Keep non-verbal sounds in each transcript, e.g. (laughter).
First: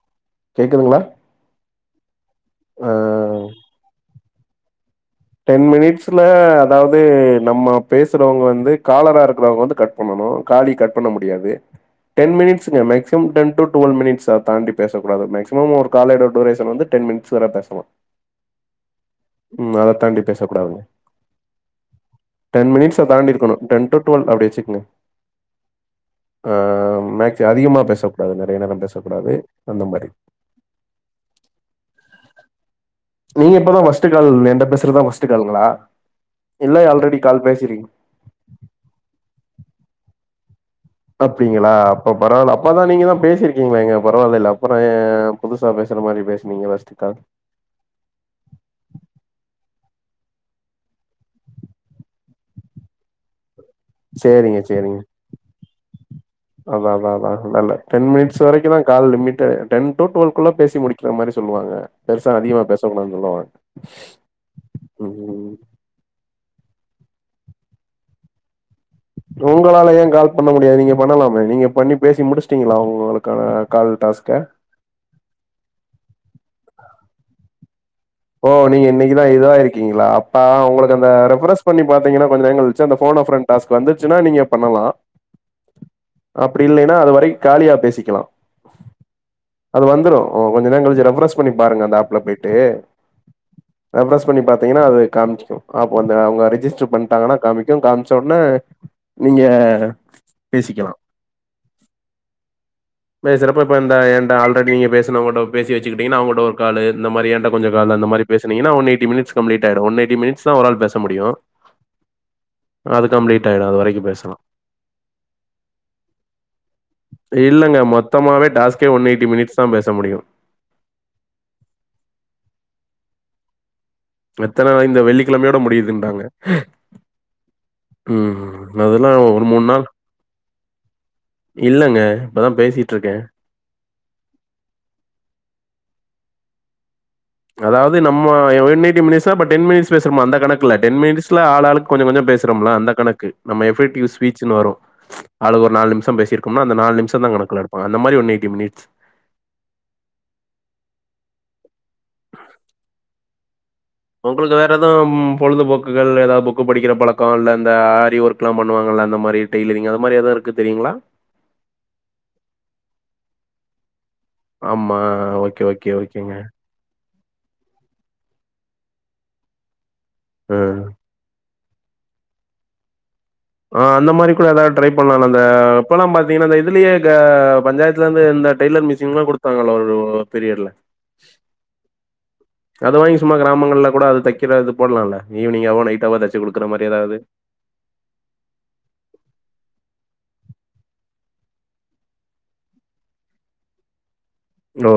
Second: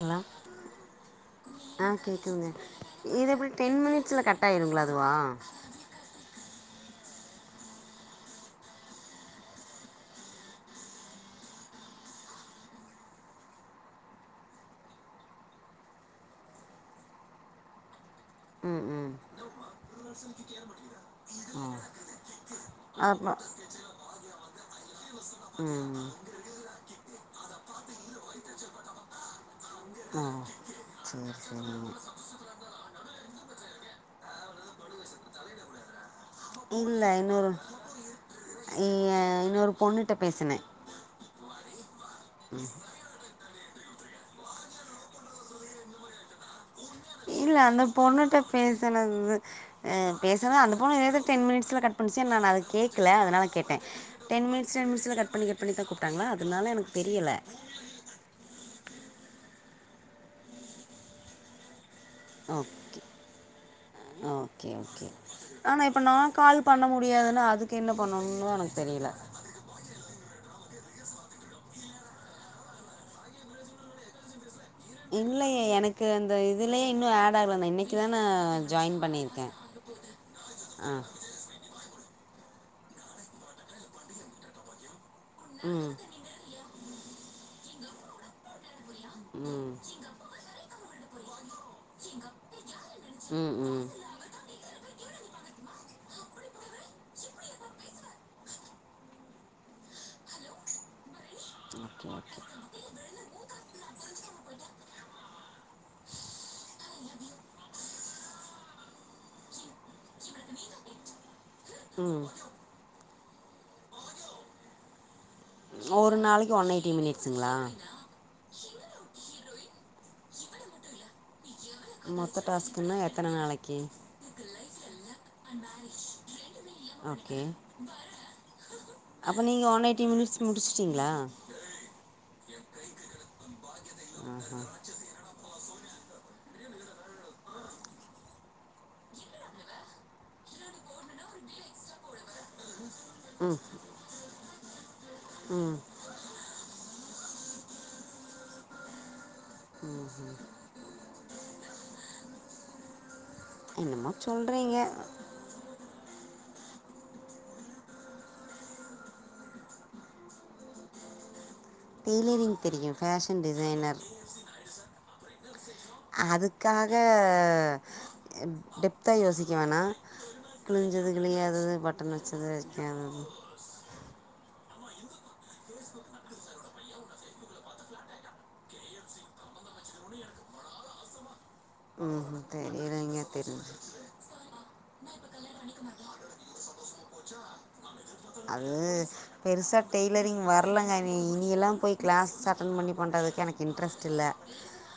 Hello கேக்குதுங்ளா ஆ கேக்குதுங்க ஆ இது எப்டி டென் மினிட்ஸ்ல கட்டாய்டுங்ளா அதுவா டென் மினிட்ஸ்ல அதாவ்து நம்ம பேசுறோங்க வந்து காலராருக்றோங்க வந்து கட் பண்ணனு காலி கட் பண்ண முடியாது டென் மினிட்ஸ்ங்க maximum ten to twelve minutes அத தான்டி பேச கூடாது மேக்சிமம் ஒரு காலோட டியூரேஷன் வந்து டென் மினி ட்ஸ் வர பேசலா ம் ம் ம் அத தான்டி பேசக்கூடாதுங்க ம் டென் மினிட்ஸ்ஸ தான்டி இருக்கனு டென் டூ டுவெல் அப்டி வச்சுக்ங்க ம் மேக்ஸ் அதிகமாக பேசக்கூடாது நெறைய நேர பேசக்கூடாது அந்த மாரி ஆ சேரி சேரி நீங்க இப்பதா ஃபஸ்ட் கால் என்ட்ட பேசுறதா பஸ்ட் கால்ங்களா இல்ல இல்லை அல்ரெடி கால் இன்னொரு பேசியிரு இ எ இன்னொரு பொண்ணுட்ட பேசுனே அப்டிங்களா அப்ப பரவால்ல அப்பதா நீங்க தா பேசிருக் கீங்களேங்க பரவாயில்ல அப்பற ஏ புதுசா பேசுற மாரி பேசுனீங்க ஃபஸ்ட் கால் இல்ல அந்த பொண்ணுட்ட பேசன ம் பேசுன அந்த பொண்ணு ஏதோ டென் மினிட்ஸ்ல கட் பண்ணுச்சு நானு அத கேக்கல அதனாலதா கேட்டே டென் சரிங்க, மினிட்ஸ் டென் சரிங்க. மினிட்ஸ்ல கட் பண்ணி கட் பண்ணிதா கூப்ட்டாங்களா அதனால எனக்கு தெரியல டென் மினிட்ஸ் வரைக்குதா கால் லிமிட் டென் டு டுவெல்குள்ள பேச முடிக்கற மாரி சொல்லுவாங்க பெருசா அதிகமா ஓகே பேசக்கூடாதுன்னு சொல்லுவாங்க ஓகே ஓகே ம். ஆனா இப்போ நா கால் பண்ண முடியாதுல்ல அதுக்கு என்ன பண்ணன்னு எனக்கு தெரியல உங்களால ஏ கால் பண்ண முடியாது நீங்க பண்ணலாமே நீங்க பண்ணி பேசி முடிச்சுட்டீங்களா உங்களுக்கான கால் டாஸ்க்க இல்லயே எனக்கு அந்த இதுலயே இன்னு அட் ஆகல இன்னைக்கு தான ஓ நீங்க ஜாயின் இன்னைக்குதா இது பண்ணியிருக்கே ஆகிருக்கீங்களா அப்ப ஆ உங்களுக்கு அந்த ரெஃபரஸ் பண்ணி பாத்தீங்கன்னா கொஞ்ச நேர கழிச்சு அந்த போன் அ பிரண்ட் டாஸ்க் வந்துச்சுனா நீங்க பண்ணலா ம் அப்டி இல்லைன்னா அதுவரைக் காலியா பேசிக்கலா ம் அது வந்துரு ஓ கொஞ்ச நேர கழிச்சு ரெஃபரஸ் பண்ணி பாருங்க அந்த அப்ல போயிட்டு ம் ம் ரெஃபெரெஸ் பண்ணி பாத்தீங்கன்னா அது காமிக்கு அப்போ அந்த அவுங்க ரிஜிஸ்டர் பண்ணிட்டாங்கன்னா காமிக்கு காமிச்ச ஒடனே நீங்க பேசிக்கலா (unintelligible) (inaudible) பேசுறப்ப இப்ப இந்த எந்த ஆல்ரெடி நீங்க பேசினவங்கட்ட பேசி வச்சுக்கிட்டங்கன்னா அவங்கட்ட ஒரு கால் இந்த மாரி என்ட்ட கொஞ்ச கால் அந்த மாரி பேசுனீங்கன்னா ஒன் எயிட்டி மினிட்ஸ் கம்ப்ளீட் ஆயிடு ஒன் எயிட்டி மினிட்ஸ்தா ஒரு ஆள் பேச முடியு ம் அது கம்ப்ளீட் ஆயிடு அதுவரைக்கு பேசலா ஒரு நாளைக்கு ஒன் எயிட்டி மினிட்ஸுங்களா த்தமாவே டாஸ்கே ஒன் எயிட்டி மினிட்ஸ் தா பேச முடியு மொத்த டாஸ்க்குன்னா எத்தனை நாளைக்கு எத்தன நாளைக்கு இந்த வெள்ளிக்கெழமையோட முடியுதுன்றாங்க ஓகே ம் அதெல்லா அப்ப ஒரு நீங்க மூணு நாள் ஒன் எயிட்டி மினிட்ஸ் முடிச்சுட்டீங்களா இல்லங்க இப்பதா பேசிட்டுருக்கே ஆ ஆ அதாது நம்ம ஒன் எயிட்டி மினிட்ஸ்ல இப்ப டென் மினிட்ஸ் பேசுறோமா அந்த கணக்குல்ல டென் மினிட்ஸ்ல ஆளாளுக்கு கொஞ்ச கொஞ்ச பேசுறோம்ல அந்த கணக்கு ம் நம்ம எஃபெக்ட்டிவ் ஸ்பீச்சுனு வரு அதுல ஒரு ம் நாலு நிமிஷம் பேசியிருக்கோம்னா அந்த நாலு நிமிஷ தா கணக்குல எடுப்பாங்க அந்த மாரி ஒன் எயிட்டி மினிட்ஸ் ம் ம் என்னமோ உங்களுக்கு வேற சொல்றீங்க ஏது பொழுதுபோக்குகள் ஏதாவது புக்கு படிக்கிற பழக்க இல்ல இந்த ஆரி ஒர் குலா பண்ணுவாங்கல்ல அந்த மாரி டெய்லரிங் அத மாரி எதா இருக்க தெரியுங்களா ம் தெரியு ஃபேஷன் டிசைனர் ஆமா ஓகே ஓகே ஓகேங்க. அதுக்காக ம் டெப்தா யோசிக்க வேணா ம். கிழிஞ்சது கிழியாதது பட்டன் வச்சது வைக்காதது ஆ அந்த மாரி கூட ஏதாது ட்ரை பண்ணலால அந்த இப்பலா பாத்தீங்கன்னா அந்த இதுலயே க பஞ்சாயத்துல இருந்து இந்த டய்லர் மெஸ் ஷின்லா குடுத்தாங்கள்ல ஒரு பீரியட்ல ம் தெரியலைங்கே தெர்ல எதாவது போடலால்ல ஈவினிங்காவோ நைட்டாவோ தச்சு குடுக்குற மாரி ஏதாவது அது பெருசா டெய்லரிங் வரலங்க இனி-இனியெல்லா போய் கிளாஸ் அட்டன் பண்ணி பண்றதுக்கு எனக்கு இன்ட்ரெஸ்ட் இல்ல ஓ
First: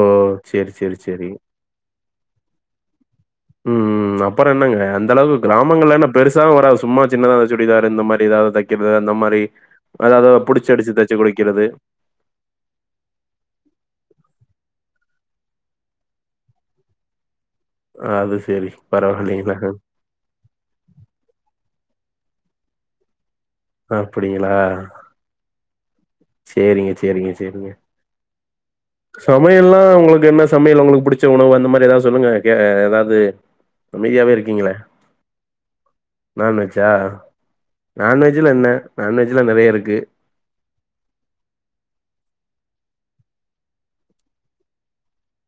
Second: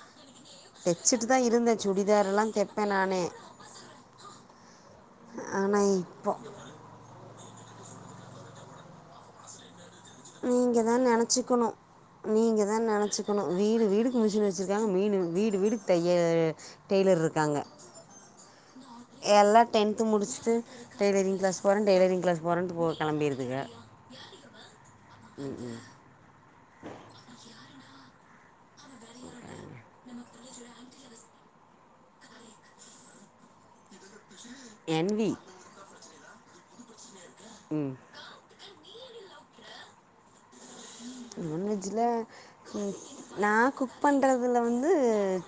சேரி சேரி தெச்சுட்டு சேரி தா இருந்தே சுடிதார்லா தெப்பே நானே ம் ம் அப்புறோ என்னங்க அந்த அளவு ஆனால் கிராமங்கள்ல என்ன இப்போ பெருசாவு வரா சும்மா சின்னதா சுடிதாரு இந்த மாரி எதாவது தைக்கிறது அந்த மாரி அதாவது புடிச்சு அடிச்சு தச்சு கொடிக்கிறது நீங்க தா நெனச்சுக்கணு வீடு வீடுக்கு மிஷின் வச்சுருக்காங்க மீன் வீடு வீடுக்கு தைய டெய்லர் இருக்காங்க அது சரி எல்லா டென்த்து முடிச்சுட்டு டெய்ரிங் கிளாஸ் போறே டெய்லரிங் கிளாஸ் போறேன்ட்டு போ கெளம்பிருதுங்க அப்டிங்களா ம் ம் செரிங்க செரிங்க செரிங்க சமையல்லா உங்களுக்கு என்ன சமையல் உங்களுக்கு புடிச்ச உணவு அந்த மாரி ஏதாவது சொல்லுங்க கே ஏதாவது அமைதியாவே இருக்கீங்கள என் வி நான் வெஜ்ஜா ம் நான் வெஜ்ஜில என்ன நான் வெஜ்ல நெறய இருக்கு நான் வெஜ்ஜில ம் நா குக் பண்றதில வந்து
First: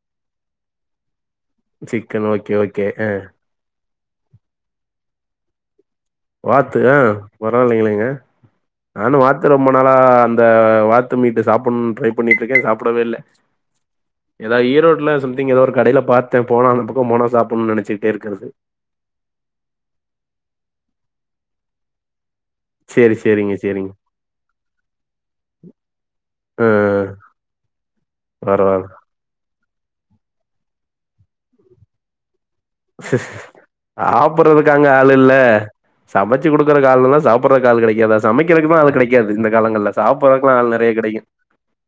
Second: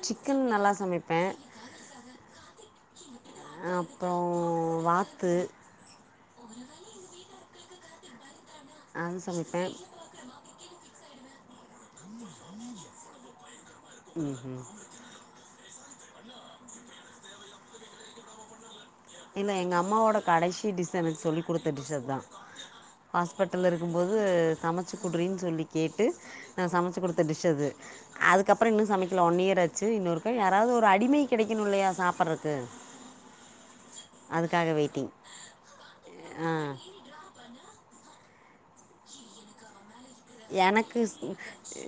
சிக்கன் நல்லா சமைப்பே சிக்கன் ஓகே ஓகே அ அப்றோ வாத்து வாத்து ஆ பரவா இல்லைங்களேங்க அது நானு வாத்து ரொம்ப சமைப்பேன் நாளா அந் த வாத்து மீட்ட சாப்பிட்ணு ட்ரை பண்ணிட்ருக்கே சாப்பிடவே இல்ல ஏதாவது ஈரோட்ல சொல் திங்க ஒரு கடைல பாத்தே போனா அந்த பக்கோ போனா சாப்புட்ணுனு நினைச்சிக்கிட்டே இருக்குறது இல்ல எங்க அம்மாவோட கடைசி டிஸ்ஸு எனக்கு சொல்லி குடுத்த டிஷ் அதா சேரி சேரிங்க ஹாஸ்பிட்டல சேரிங்க. இருக்கும்போது சமச்சி குடுறீன்னு சொல்லி கேட்டு நா ஆ சமச்சு குடுத்த டிஷ் அது ஆ அதுக்கப்புறோ பரவால்ல. இன்னு சமைக் கல ஒன் இயர் ஆச்சு இன்னொருக்க யாராது ஒரு அடிமை கிடைக்கணு இல்லையா சாப்பிறக்கு சாப்பிறதுக்காங்க வெயிட்டிங் ஆள் இல்ல சமச்சு ஆ குடுக்குறக்கு ஆள் இருந்தா சாப் பிறக்கு ஆள் கெடைக்காதா சமைக்கிறதுக்கு தா ஆள் கெடைக்காது இந்த காலங்கள்ல சாப்பிறக்குலா ஆள் நெறயா கெடைக்கு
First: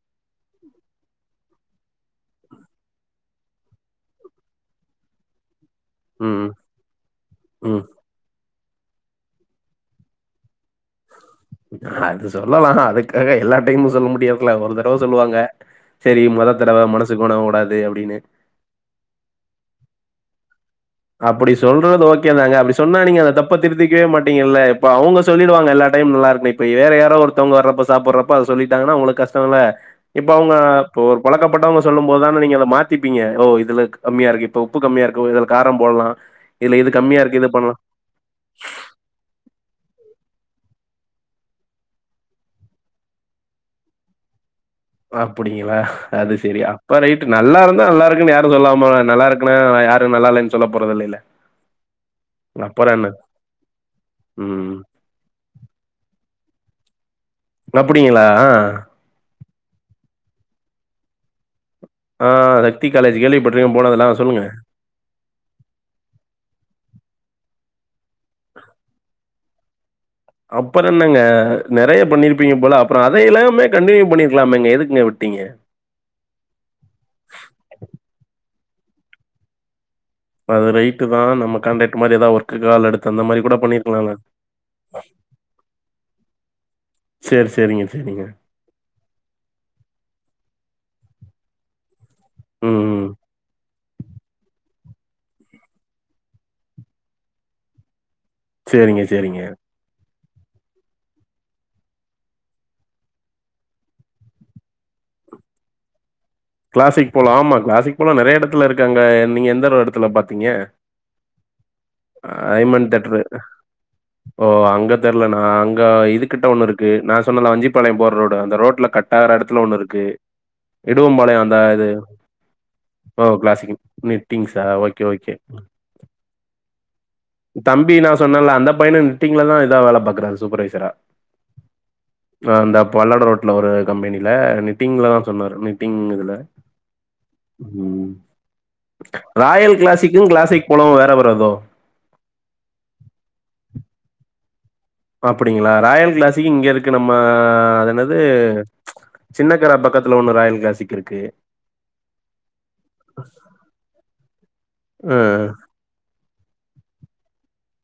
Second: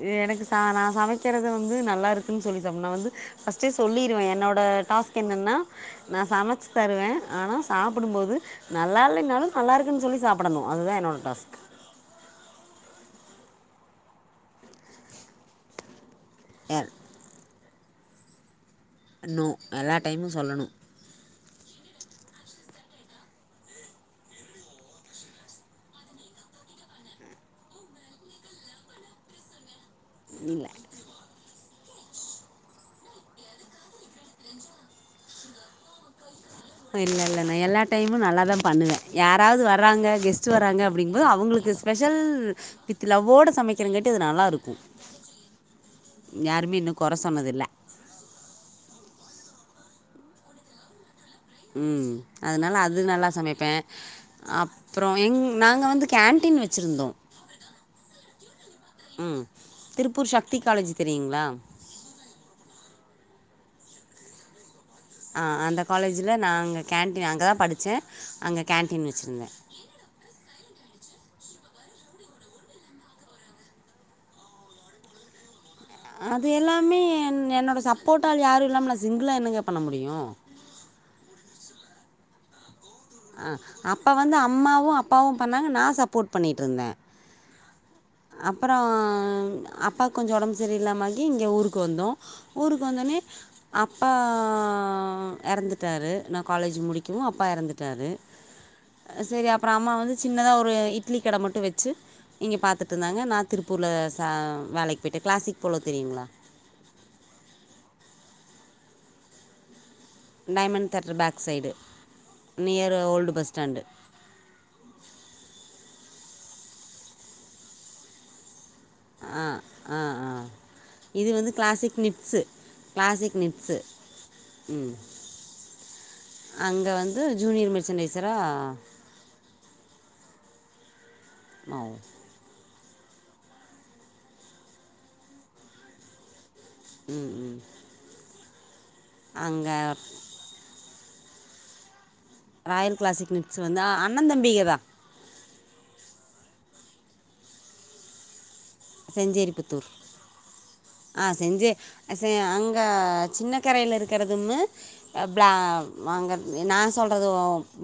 ஏ எனக்கு சா நா சமைக்கிறத வந்து நல்லா இருக்குன் சொல்லி சாப்டுணு நா வந்து பஸ்ட்டே சொல்லிருவே என்னோட டாஸ் க் என்னன்னா நா ம். சமைச்சு தருவே ஆனா ம். சாப் பிடும் போது நல்லா இல்லைனாலு நல்லா இருக்குன்னு சொல்லி சாப்பிடணு அதுதா என்னோட டாஸ்க் அது சொல்லலா அதுக்காக எல்லா டைமு சொல்ல முடியாதுல ஒரு தடவ சொல்லுவாங்க சரி மொத தடவ எல் மனசு கோணகூடாது அப்டின்னு நோ எல்லா டைமு சொல்லணு அப்டி சொல்றது ஓகே தாங்க அப்டி சொன்னா நீங்க அந்த தப்ப திருத்திக்கவே மாட்டீங்கல்ல இப்ப அவங்க சொல்லிடுவாங்க எல்லா டைம் நல்லா இருக்குனு இப்ப வேற யாரோ ஒருத்தவங்க வர்றப்ப சாப்பிறப்போ அத சொல்லிட்டாங்கன்னா உங்களுக்கு கஷ்டோ இல்ல இப்ப அவுங்க இல்ல இப்போ ஒரு பழக்கப்பட்டவங்க சொல்லு போதுதான நீங்க அத மாத்திப்பங்க ஓ இதுல கம்மியா இருக்கு இப்ப உப்பு கம்மியா இருக்கு இதுல காரம்போடலா இல்ல இல்ல நா எல்லா டைமு நல்லா தா பண்ணுவே யாராவது வர்ராங்க கெஸ்ட் வாரங்க அப்டிங்கபோது அவங்களுக்கு ஸ்பெஷல் வித் லவ்வோட சமைக்கிறங்காட்டி அது நல்லா இருக்கு அப்படிங்களா அது செரி அப்ப கொற ரைட்டு நல்லா சொன்னதில்ல இருந்தா நல்லா இருக்குன்னு யாரு சொல்லாமல் நல்லா இருக்குன்னா யாரு நல்லா இல்லைன்னு சொல்ல போறதில்லைல ம் அதுனால அது நல்லா சமைப்பே அப் ம். அப்றோ எங் நாங்க வந்து கேன்டீன் வச்சுருந்தோ அப்புடிங்களா அ ம் திருப்பூர் சக்தி காலேஜ் தெரியுங்களா ஆ சக்தி காலேஜ் கேள்விப்பட்டிருக்கே போனதில்ல அ சொல்லுங்க ஆ அந்த காலேஜில நா அங்கே கேண்டடீன் அங்க தா படிச்சே அங்க கேண்டடீன் வச்சுருந்தே அப்பறோ என்னங்க நெறைய பண்ணிருப்பீங்க போல அப்பறோ அதைய எல்லாமே கண்டினியூ பண்ணிருக்கலாம்மேங்க எதுக்குங்க விட்டீங்க அது எல்லாமே என் என்னோட சப்போர்ட் ஆல் யாரு இல்லாம நா சிங்கிளா என்னங்க பண்ண முடியு அது ரைட்டு தா நம்ம காண்டாக்ட் மாரி ஏதாவதது ஒர்க் கால் (unintelligible) அடுத் அந்த மாரி ஆ கூட அப்போ பண்ணியிருக்கலாம்ல. வந்து அம்மாவு அப்பாவு பண்ணாங்க நா சப்போர்ட் பண்ணிட்டு இருந்தே செரி செரிங்க செரிங்க அப்பறோ அப்பாக்கு கொஞ்சோ ஒடம்பு சரி இல்லாம ஆகி இங்க ஊருக்கு வந்தோ ம், ஊருக்கு ம். வந்தோனே அப்பா எறந்துட்டாரு நா காலேஜ் முடிக்கும்வு அப்பா எறந்துட்டாரு சரிங்க, சரிங்க. செரி அப்றோ அம்மா வந்து சின்னதா ஒரு இட்லி கட மட்டு வச்சு இங்க பாத்துட்டு இருந்தாங்க நா திருப்பூர்ல ச வேலைக்கு போயிட்டே கிளாசிக் போலோ தெரியுங்களா கிளாசிக் போலோ ஆமா கிளாசிக் போலோ நெறைய எடத்துல இருக்கு அங்க நீங்க எந்த ஒரு எடத்துல பாத் டைமண்ட் தேட்டர் பேக் சைடு ஐமன் near theatre. Old bus stand ஓ அங்க தெர்ல நா அங்க இதுக்கிட்ட ஒண்ணு இருக்கு நா சொன்னல வஞ்சிப்பாளயோ போற ரோடு அந்த ரோட்ல கட் வேற ஆ எடத்துல ஒண்ணு ஆ இருக்கு ஆ இது இடுவம்பாளயோ வந்து காது கிளாசிக் நிட்ஸு ஓ கிளாசிக் நிக்டிங்ஸ் ஆ ஓகே ஓகே அங்க வந்து ஜூனியர் மிர்ச்சன்னைசரா ல்ல அந்த பையனு நிப்டீங்கள தா இதா வேல பாக்குறா சூப்பர்வைசரா ஆ அ இந்த பல்லடம் ரோட்டல ஒரு கம்பெனியில நிட்டிங்ல தா சொன்னாரு நிட்டிங் இதுல ம் ம் ம் ராயல் கிளாசிக்கு கிளாஸிக் போலோவு வேற வேற தோ ராயல் கிளாசிக் நிக்ஸ் வந்து அண்ணந்தம்பிகதா அப்டிங்களா ராயல் கிளாஸிக்கு இங்க இருக்கு நம்ம அதென்னது சின்ன கர பக்கத்துல ஒண்ணு ராயல் கிளாசிக் இருக்கு நெஞ்சே அங்க சின்ன கரையில இருக்கிறது ஒன்னு ஆ ப்ளா வாங்க நா சொல்றது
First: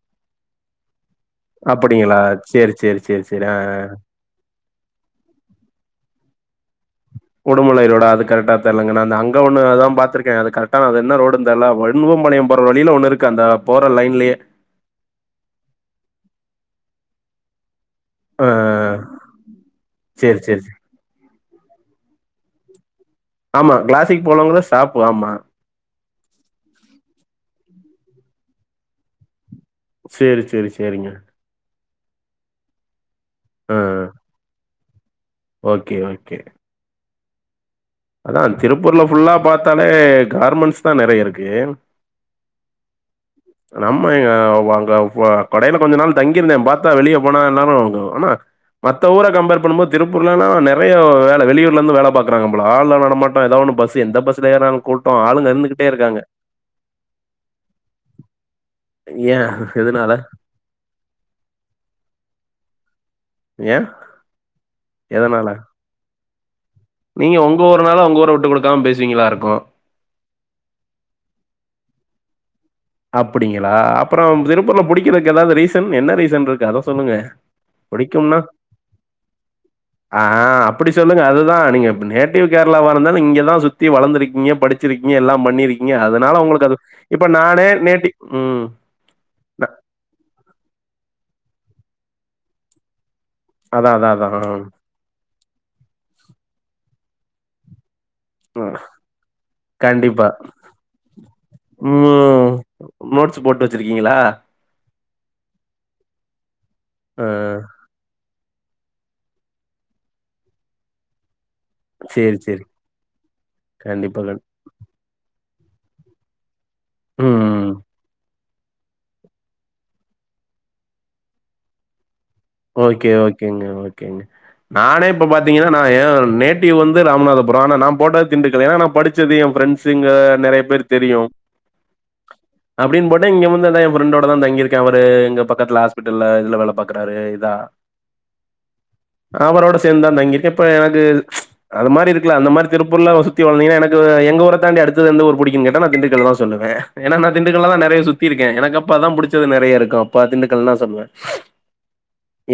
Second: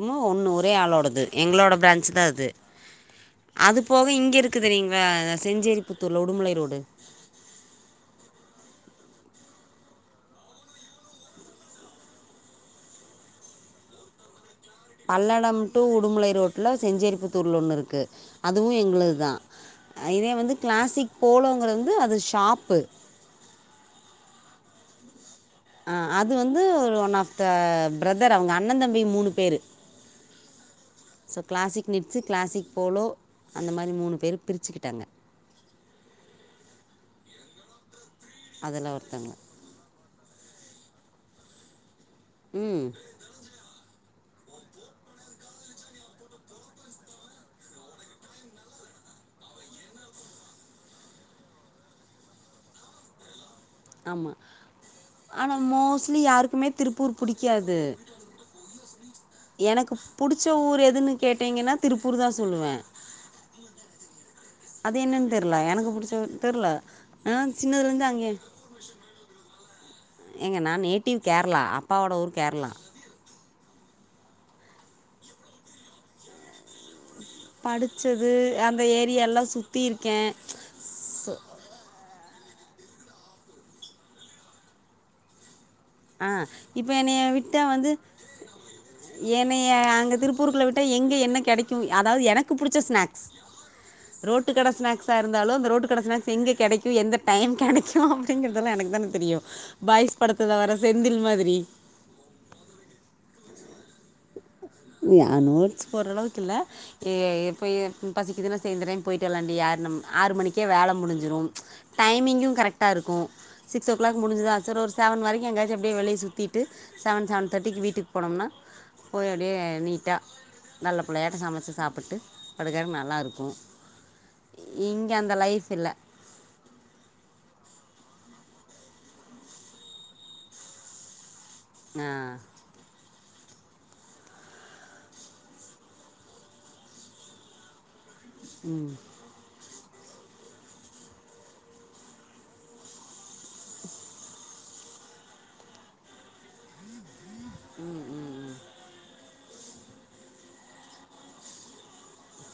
ம் ஒன்னு ஒரே ஆளோடது எங்களோட பிரான்ச் அப்டிங்களா தா அது சேரி சேரி சேரி சேரி ஆ அது போக இங்க இருக் குது தெரியுங்களா செஞ்சேரி புத்தூர்ல உடுமலை ரோடு உடுமுலை ரோடா அது கரெக்டா தெர்லங்க நா அங்க ஒன்னு அதா பாத்திருக்கே அது கரக்டா அது என்ன ரோடு தலா வண்ணுவம் பாளையம் போற வழியில ஒண்ணு இருக்கு அந்த போற லைன்லயே பல்லடம் டு உடுமுலை ரோட்ல செஞ்சேரிப்புத்தூர்ல ஒன்னு இருக்கு ஆ அதுவூ எங்களது தா இதே சேரி வந்து சேரி சேரி கிளாசிக் போலோங்கிறது வந்து அது ஷாப்பு ஆம்மா க்கிளாசிக் போலோங்கறது ஷாப்பு ஆம்மா ஆ அது வந்து ஒரு one of the a brother அவ்ங்க அண்ணன் தம்பி மூனு பேரு சேரி சேரி சேரிங்க so Classic Knits Classic Polo அந்த மாரி மூணு பேரு பிரிச்சுக்கிட்டாங்க ஓக்கே ஓக்கே அதா அதில் திருப்பூர்ல ஒருத்தவங்க ஃபுல்லா பாத்தாலே கார்மெண்ட்ஸ் தா நெறயா இருக்கு ம் நம்ம எங்க அவா அங்க ப கொடையில கொஞ்ச நாள் தங்கியிருந்தே பார்த்தா வெளியே போனா எல்லாரோ ஆனா மத்த ஊர கம்பேர் பண்ணும்போது திருப்பர்ல்லா நெறயா வேல வெளியூர்ல இருந்து வேல பாக்குறாங்க போல ஆள் நடமாட்டம் எதாவ்ன்னு பஸ் சி எந்த ஆமாம் பஸ்ல யேறுனாலூ கூட்டோ ஆளுங்க ஆனால் இருந்துகிட்டே இருக்காங்க மோஸ்ட்லி யாருக்குமே திருப்பூர் புடிக்காது ஏன்? எனக்கு எதுனால? புடிச்ச ஊர் எதுன்னு கேட்டீங்கன்னா திருப்பூரு தா சொல்லுவே ஏன்? அது என்னன்னு எதனால? தெரில்ல எனக்கு புடிச்ச ‌ஊர் தெர்ல்ல நீங்க ஒங்க ஊருன்னால உங்க ஊர வுட்டு குடுக்காம பேசுவீங்களா இருக்கூ ஏங்க நா நேட்டிவ் கேரளா அப்பாவோட ஊரு கேரளா அப்பிடிங்களா அப்புறோ திருப்பூர்ல புடிக்கிறதுக்கு எதாது ரீசன் என்ன ரீசன் இருக்கு அத சொல்லுங்க. படிச்சது புடிக்கும்னா அந்த ஏரியல்லா சுத்தி இருக்கே அப்பிடி சொல்லுங்க அதுதா நீங்க எப் நேட்டிவ் கேரளாவா இருந்தாலும் இங்கதா சுத்தி வளந்திருக்கீங்க படிச்சிருக்கீங்க எல்லாம் பண்ணிருக் இங்க ஆ அதனால உங்களுக்கு அது இப்போ இப்ப நானே நேட்டி ம் ந என்னய அங்க திருப்பூருக்குள்ள விட்டா எங்க என்ன கெடைக்கூ அதாவது எனக்கு புடிச்ச ஸ்நாக்ஸ் அதான், அதான், ரோட்டு அதான். கட ஸ்நாக்ஸ்ஸா இருந்தாலும் அந்த ரோட்டு கட ஸ்நேக்ஸ் எங்கே கிடைக்கூ எந்த டைம் கெடைக் கும் அப்பிடிங்கறதெல்லா ம். எனக்கு தா தெரியூ பாய்ஸ் கண்டிப்பா. படத்துல வர்ற செந்தில் மாதிரி ம் நோட்ஸ் போட்டு வச்சிருக்கீங்களா ஆ நோட்ஸ் போட்ற அளவுக்கு இல்ல ஏ ஆ. எப்போ எப் பசிக்குதுன்னா சேரி இந்த டைம் போயிட்டு வல்லாண்டி யாறு நம் ஆறு மணிக்கே வேல முடிஞ்சிரும் சரி, டைமிங்கூ சரி. கரெக்டா இருக்கூ சிக்ஸ் ஓ கிளாக் கண்டிப்பா, கண் முடிஞ்சுதா சே ஒரு செவன் வரைக்கூ எங்கயாச்சு அப்பிடியே வெளிய சுத்திட்டு செவன் செவன் ம். தேர்டிக்கு வீட்டுக்கு போனோம்னா போயி அப்பிடியே நீட்டா நல்ல புள்ளையாட்ட சமைச்சி சாப்புட்டு ஓகே ஓக்கேங்க ஓக்கேங்க நானே இங்கே இப்ப அந்த பார்த்தீங்ன்னா லைஃப் நா இல்லை ஏ நேட் டிவ் வந்து ராமநாதபுரோ ஆனா நா போட்டத் திண்டுக்கல் ஏன்னா நா படிச்சது என் ஃப்ரெண்ட்ஸுங்க நெறயா பேர் தெரியூ ஆ அப்பிடின்னு போட்டு இங்க வந்து இந்தா என் ஃப்ரண்டோட தா தங்கிருக்கே அவரு எங்க பக்கத்துல ஹாஸ்பிட்டல்ல இதுல வேல பாக்குறாரு இதா ம் அவரோட சேர்ந் தா தங்கி இருக்கே இப்ப எனக்கு அதுமாரி இருக்குலா அந்த மாரித் திருப்பூர்ல ஒர் சுத் தி வந்தீங்கன்னா எனக்கு எங்க ஊர தாண்டி அடுத்து எந்த ஊரு புடிக்குன்னு கேட்டா நா திண்டுக்கல்ல தா சொல்லுவே ஏன்னா நா திண்டுக்கல்ல தா நெறயா சுத் தி இருக்கே எனக்கு அப்ப தா புடிச்சது நெறயா இருக்கூ அப்ப அ திண்டுக்கல் தா சொல்லுவே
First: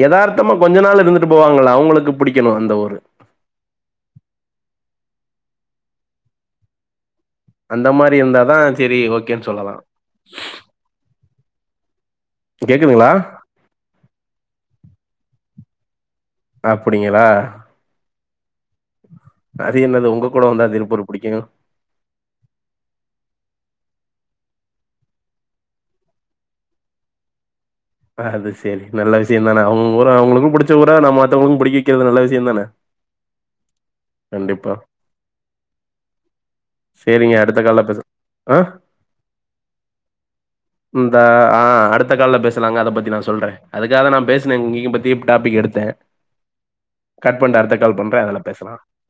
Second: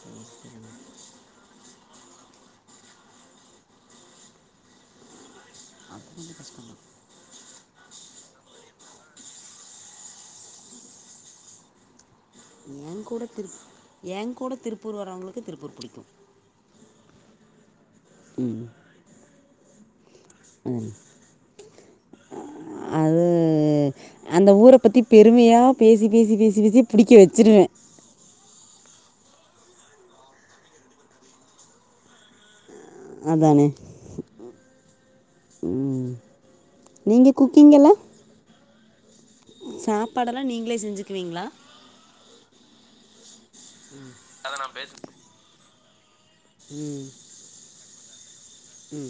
எதார்த்தமா கொஞ்ச நாள் இருந்துட்டு போவாங்களே அவ்ங்களுக்கு புடிக்கணோ அந்த ஊரு (unintelligible) கஷ்டமா அந்த மாரி இருந்தாதா செரி ஓக்கேன்னு சொல்லலா எங் கேக்குதுங்களா கூட திருப் யெங் கூட திருப்பூர் வர்ரவங்களுக்கு திருப்பூர் புடிக்கும் அப்பிடிங்களா ம் அது என்னது உங்க கூட வந்தா திருப்பூரு புடிக்கூ ஆ அது அந்த ஊரப் பத்தி பெருமையா பேசி பேசி பேசி பேசி புடிக்க வச்சுருவே அது சேரி நல்ல விஷயந்தான அவங்க ஊர அவங்களுக்கு புடிச்ச ஊரா நம்ம மத்தவங்க்கு புடிக்க வக்கிறது நல்ல விஷயந்தான அதானே ம் நீங்க சரிங்க அடுத்த கால்ல குக்கிங்கெல்லா பேச ஆ சாப்பாடெல்லா நீங்க இந்த அ அடுத்த கால்ல பேசலாங்க அத பத்தி நா சொல்ற அதுக்காக நா பேஸ்ன இன்னிக்கு பத்தி டாபிக் எடுத்தே கட் பண்ட்டு அடுத்த கால் பண்ற அதுல பேஸலா ம்